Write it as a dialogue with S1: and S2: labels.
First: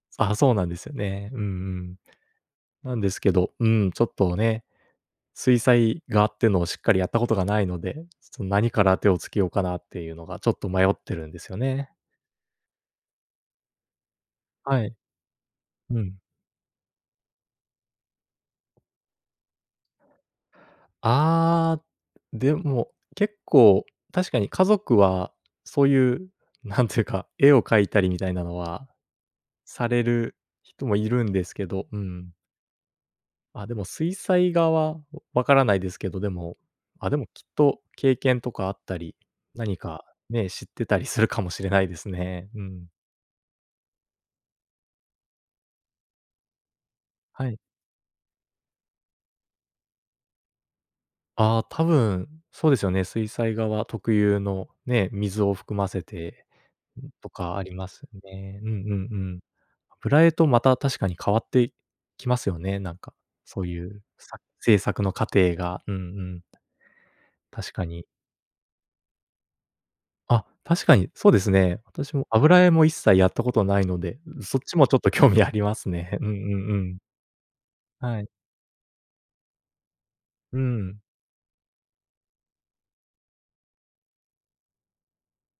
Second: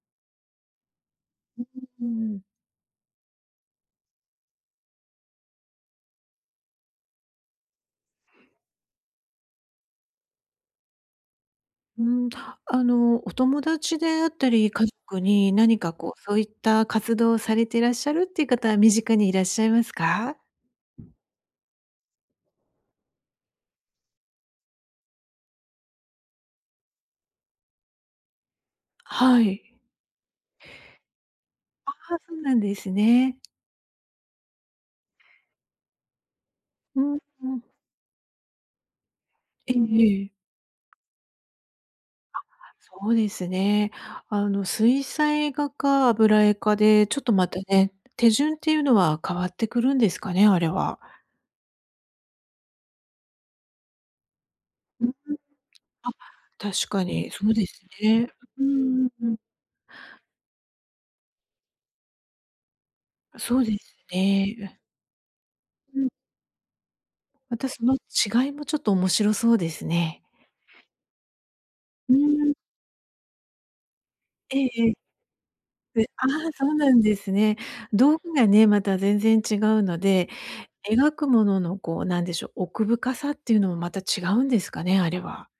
S1: ああ、そうなんですよね、うんう
S2: うう、
S1: ん。
S2: うーん。
S1: 何ですけど、うん、ちょっとね、水彩画って言うのを、しっかりやった事がないので、ちょっと、何から手を付けようかなって言うのが、ちょっと迷ってるんですよね。
S2: うーん、あの、お友達であったり、
S1: は
S2: 家
S1: い。
S2: 族に、何か
S1: う
S2: こ
S1: ん。
S2: う、そう言った活動をされていらっしゃるって言う方は、身近にいらっしゃいますか？
S1: ああ、でも、結構確かに、家族はそう言う、何て言うか、絵を描いたりみたいなのは、
S2: はい。
S1: される人も居るんですけど、
S2: あ
S1: うー
S2: あ、
S1: ん。
S2: そうなんですね。
S1: あ、でも水彩画は分らないですけど。でも、
S2: う
S1: あ、で
S2: ん
S1: も、きっ
S2: うん。
S1: と経験とかあったり、
S2: え
S1: 何
S2: え
S1: か
S2: ええ。
S1: ね、知ってたりするかもしれないです
S2: あ、
S1: ね、うーん。
S2: そうですね、あの、水彩画か、油絵かで、ちょっと
S1: は
S2: ま
S1: い。
S2: たね、手順って言うのは変わってくるんですかね？あれは。
S1: ああ、多分、そうですよね、水彩画は、特有の、
S2: うー
S1: ね、
S2: ん、
S1: 水を含ませ
S2: あ、
S1: て、
S2: 確か
S1: と
S2: にそう
S1: かあ
S2: で
S1: り
S2: す
S1: ますよ
S2: ね、
S1: ね。
S2: うー
S1: うんうんう
S2: ん。
S1: ん、油絵と、また確かに変わって来ますよね、何か、
S2: そ
S1: そ
S2: う
S1: う
S2: で
S1: 言
S2: す
S1: う、さ制
S2: ね。
S1: 作の過程が、うん
S2: うん。
S1: うん。
S2: また、
S1: 確
S2: そ
S1: か
S2: の
S1: に。
S2: 違いもちょっと、面白そうですね。
S1: あ、確かに、そうですね、
S2: う
S1: 私
S2: ー
S1: も、
S2: ん。
S1: 油絵も一切やった事ないので、そ
S2: え
S1: っ
S2: え
S1: ちも
S2: ええ。
S1: ちょっと、興味あります
S2: で、
S1: ね、う
S2: あ
S1: ん
S2: あ、
S1: うん
S2: そう
S1: う
S2: な
S1: ん。
S2: んですね、道
S1: はい。
S2: 具がね、また全然違うので、
S1: うーん。
S2: 描く物の、こう何でしょう、奥深さって言うのも、また違うんですかね、あれは。